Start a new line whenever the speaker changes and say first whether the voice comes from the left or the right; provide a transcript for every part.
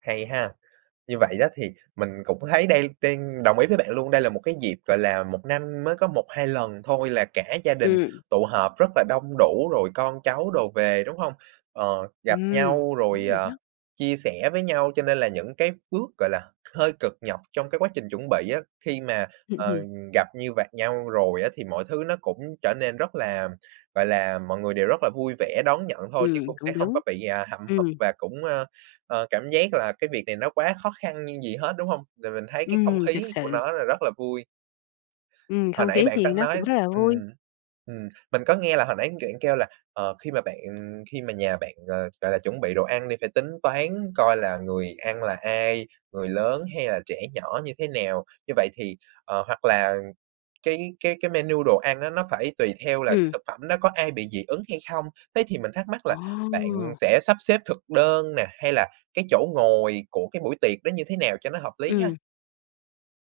right: Hay ha! Như vậy đó thì mình cũng thấy đây đang đồng ý với bạn luôn, đây là một cái dịp, gọi là, 1 năm mới có 1-2 lần thôi là cả gia đình
left: Ừm.
right: tụ họp rất là đông đủ, rồi con cháu đồ về, đúng hông? Ờ, gặp
left: Ừm.
right: nhau rồi,
left: Đúng rồi
right: ờ,
left: đó.
right: chia sẻ với nhau cho nên là những cái bước, gọi là, hơi cực nhọc trong cái quá trình chuẩn bị á, khi mà, ờ, gặp như vạt nhau rồi á thì mọi thứ nó cũng trở nên rất là, gọi là, mọi người đều rất là vui vẻ đón nhận thôi, chứ
left: Ừm,
right: cũng sẽ
left: cũng
right: hông
left: đúng.
right: có bị, à, hậm hực
left: Ừm.
right: và cũng, ơ, ờ, cảm giác là cái việc này nó quá khó khăn nhưng gì hết, đúng hông? Rồi mình thấy cái không
left: Ừm,
right: khí
left: thực
right: của
left: sự.
right: nó là rất là vui.
left: Ừm,
right: Hồi
left: không
right: nãy
left: khí
right: bạn
left: thì
right: tăng
left: nó cũng
right: nói
left: rất là vui.
right: ừm, ừm, mình có nghe là hồi nãy kiện kêu là, ờ, khi mà bạn khi mà nhà bạn, ờ, gọi là, chuẩn bị đồ ăn đi, phải tính toán coi là người ăn là ai, người lớn, hay là trẻ nhỏ như thế nào? Như vậy thì, ờ, hoặc là cái cái cái menu đồ ăn á nó phải tùy theo là cái
left: Ừm.
right: thực phẩm đó có ai bị dị ứng hay không? Thế thì mình thắc mắc là bạn
left: Ồ!
right: sẽ sắp xếp thực đơn nè, hay là cái chỗ ngồi của cái buổi tiệc đó như thế nào cho nó hợp lý ha?
left: Ừm.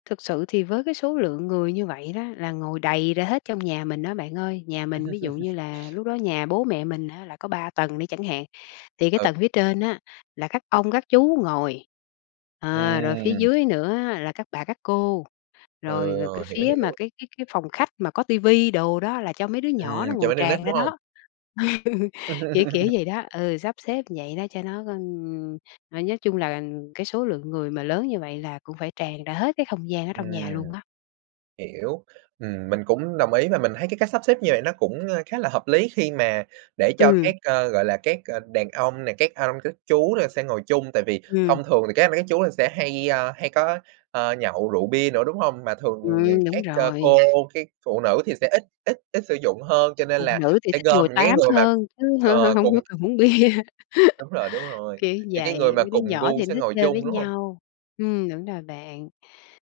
left: Thực sự thì với cái số lượng người như vậy đó là ngồi đầy ra hết trong nhà mình á bạn ơi. Nhà mình ví dụ như là lúc đó nhà bố mẹ mình á là có 3 tầng đi chẳng hạn, thì cái
right: Ừ.
left: tầng phía trên á là các ông, các chú ngồi. À, rồi phía
right: Ừm.
left: dưới nữa là các bà các cô,
right: Ừ,
left: rồi rồi cái
right: hiểu,
left: phía mà
right: hiểu.
left: cái cái cái phòng khách mà có ti vi đồ đó là cho mấy đứa nhỏ nó
right: Ừm,
left: ngồi
right: chỗ đi nít,
left: tràn ra
right: đúng hông?
left: đó. Kiểu kiểu vậy đó, ừ, sắp xếp vậy đó cho nó g ừm, rồi nói chung là cái số lượng người mà lớn như vậy là cũng phải tràn ra hết cái không gian ở
right: Ừm.
left: trong nhà luôn đó.
right: Hiểu. Ừm, mình cũng đồng ý và mình thấy cái cách sắp xếp như vậy nó cũng, ơ, khá là hợp lý khi mà để cho
left: Ừm.
right: các, ơ, gọi là, các, ờ, đàn ông này, các anh, các chú là sẽ ngồi chung, tại vì
left: Ừm.
right: thông thường thì các anh các chú là sẽ hay, ơ, hay có, ờ, nhậu rượu bia nữa, đúng hông? Mà thường, ờ,
left: Ừm, đúng
right: các c cô,
left: rồi.
right: các phụ nữ thì sẽ ít ít ít sử dụng hơn, cho nên
left: Phụ
right: là
left: nữ thì
right: sẽ
left: thích
right: gom
left: ngồi
right: những cái
left: tám
right: người mà,
left: hơn, chứ hở hả
right: ờ,
left: hông
right: cùng
left: có cần uống bia.
right: đúng rồi, đúng rồi.
left: Kiểu
right: Những cái người
left: vậy,
right: mà
left: mấy đứa
right: cùng
left: nhỏ
right: gu
left: thì nó
right: sẽ
left: thích
right: ngồi
left: chơi với
right: chung, đúng hông?
left: nhau. Ừm, đúng rồi bạn.